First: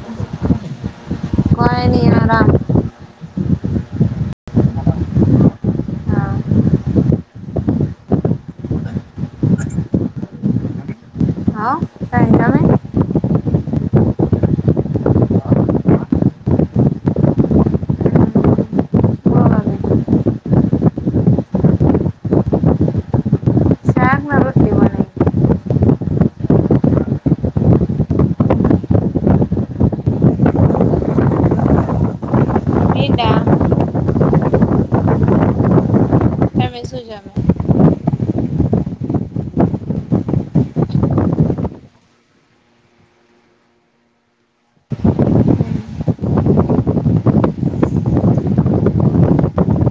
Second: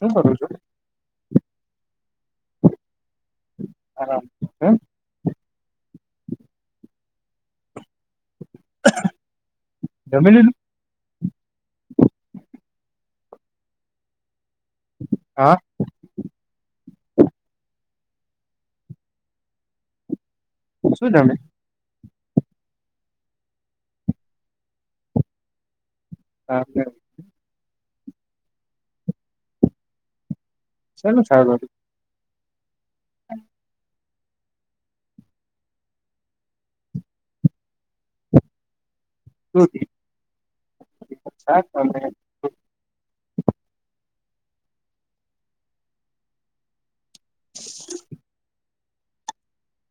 [inaudible] કંઈ ની આરામ. આરામ એમ? હા જમી લીધું? હા અને તમે? હા. બોલો બીજું શું જમ્યુ? શાક ને રોટલી બનાઈ શાકને શેનું શાક હતું? હમ બેટા તમે શું જમ્યુ? દૂધી શાક અને [inaudible]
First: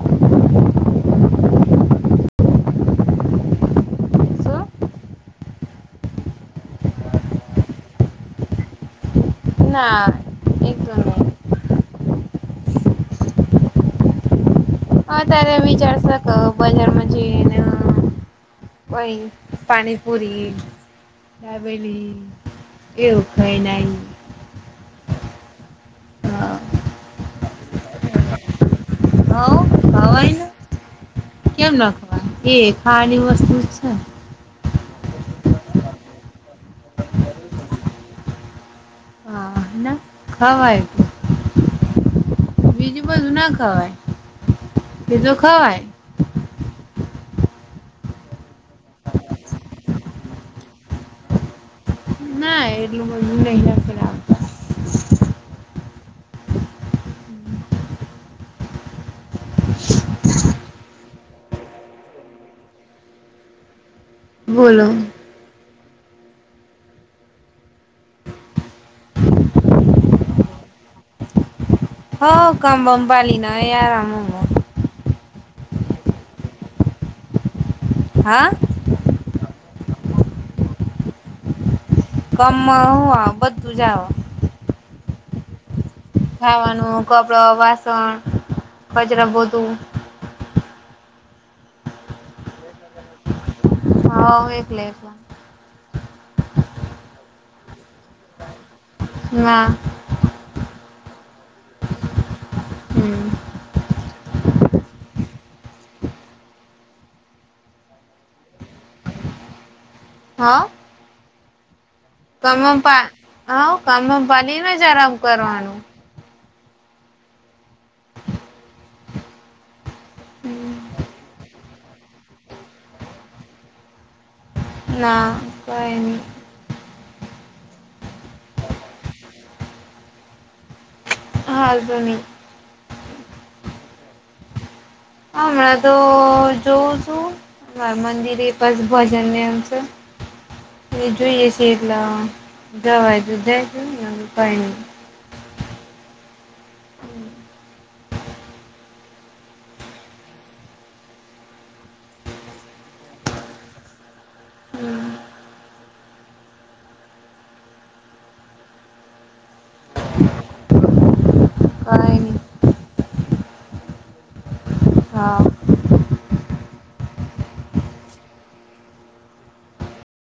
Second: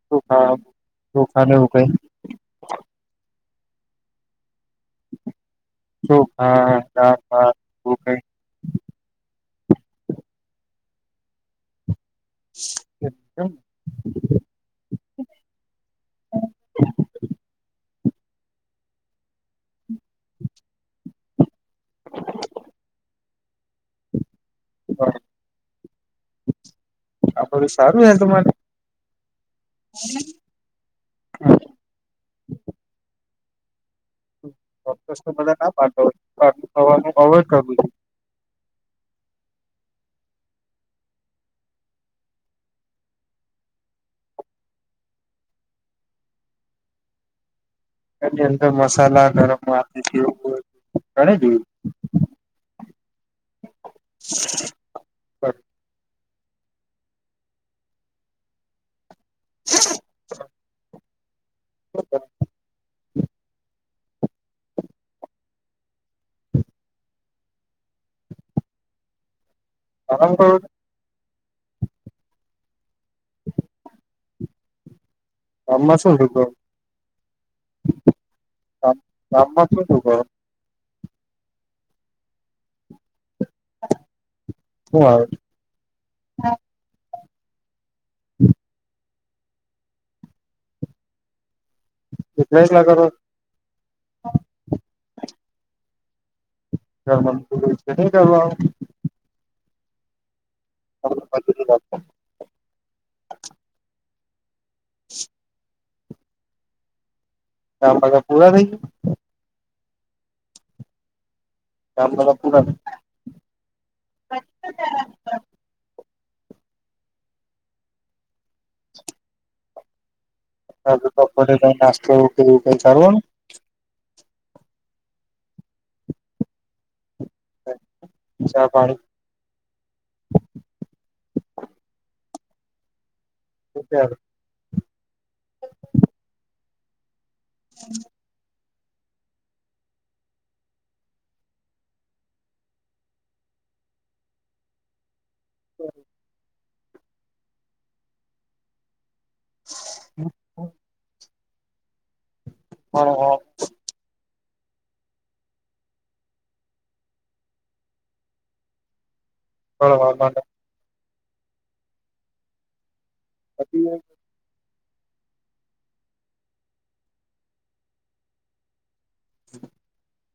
ચોખા ચોખાને એવું કંઈ શું ચોખા, દાળ-ભાત એવું કંઈ? ના. એ તો નહીં. કેમ? હા ત્યારે વિચાર શકો બજારમાંથી કોઈ પાનીપુરી, દાબેલી એવું. ખઈન આઈ. હા આ બધું સારું હે યા તમારે? હવ ખવાય ને કેમ ના ખવાય એ ખાવાની વસ્તુ જ છે. ચોક્કસ તો બધાં ના પાડતો પન ખાવાનું અવોઈડ કરવું જોઈએ. હા ના ખવાય. બીજું બધુ ના ખવાય એ તો ખવાય. એની અંદર મસાલા ગરમ [unintelligible] ના, એટલું બધું નહીં હશે બર [inaudible] [inaudible] બોલો. આરામ કરો છો? હ કામ બમ પાલી ના આરામ ગામમાં શું હતું તો. હા. ગામ ગામ માં શું શું કરો. ગમ બધું જ આવે. શું આવે. ખાવાનું કપડો વાસણ કચરો પોતુ એકલા એકલા કરો. હા એકલે એકલે. ઘરમાં કોઈ છે કે કરવા વાળો. ના. [inaudible] હમ્મ. [inaudible] તધા પૂરા થઈ ગયા. હા. કામ બધા કમમ પૂરા પા હા કમ પાલીને જરામ કરવાનું. [unintelligible] થોડું કેવું કઈ [unintelligible] ના કોઈ ની. [unintelligible] ચા પાણી [unintelligible] [unintelligible] હ હમણાં તો જોઉં છું માં મંદિરે બસ ભજનને આમ છે. એ જોઈએ છે એટલા જવાય તો જ [unintelligible] [unintelligible] [inaudible] હા હા. હમ્મ. બરોબર. કઈ નહિ. પતિ એ હા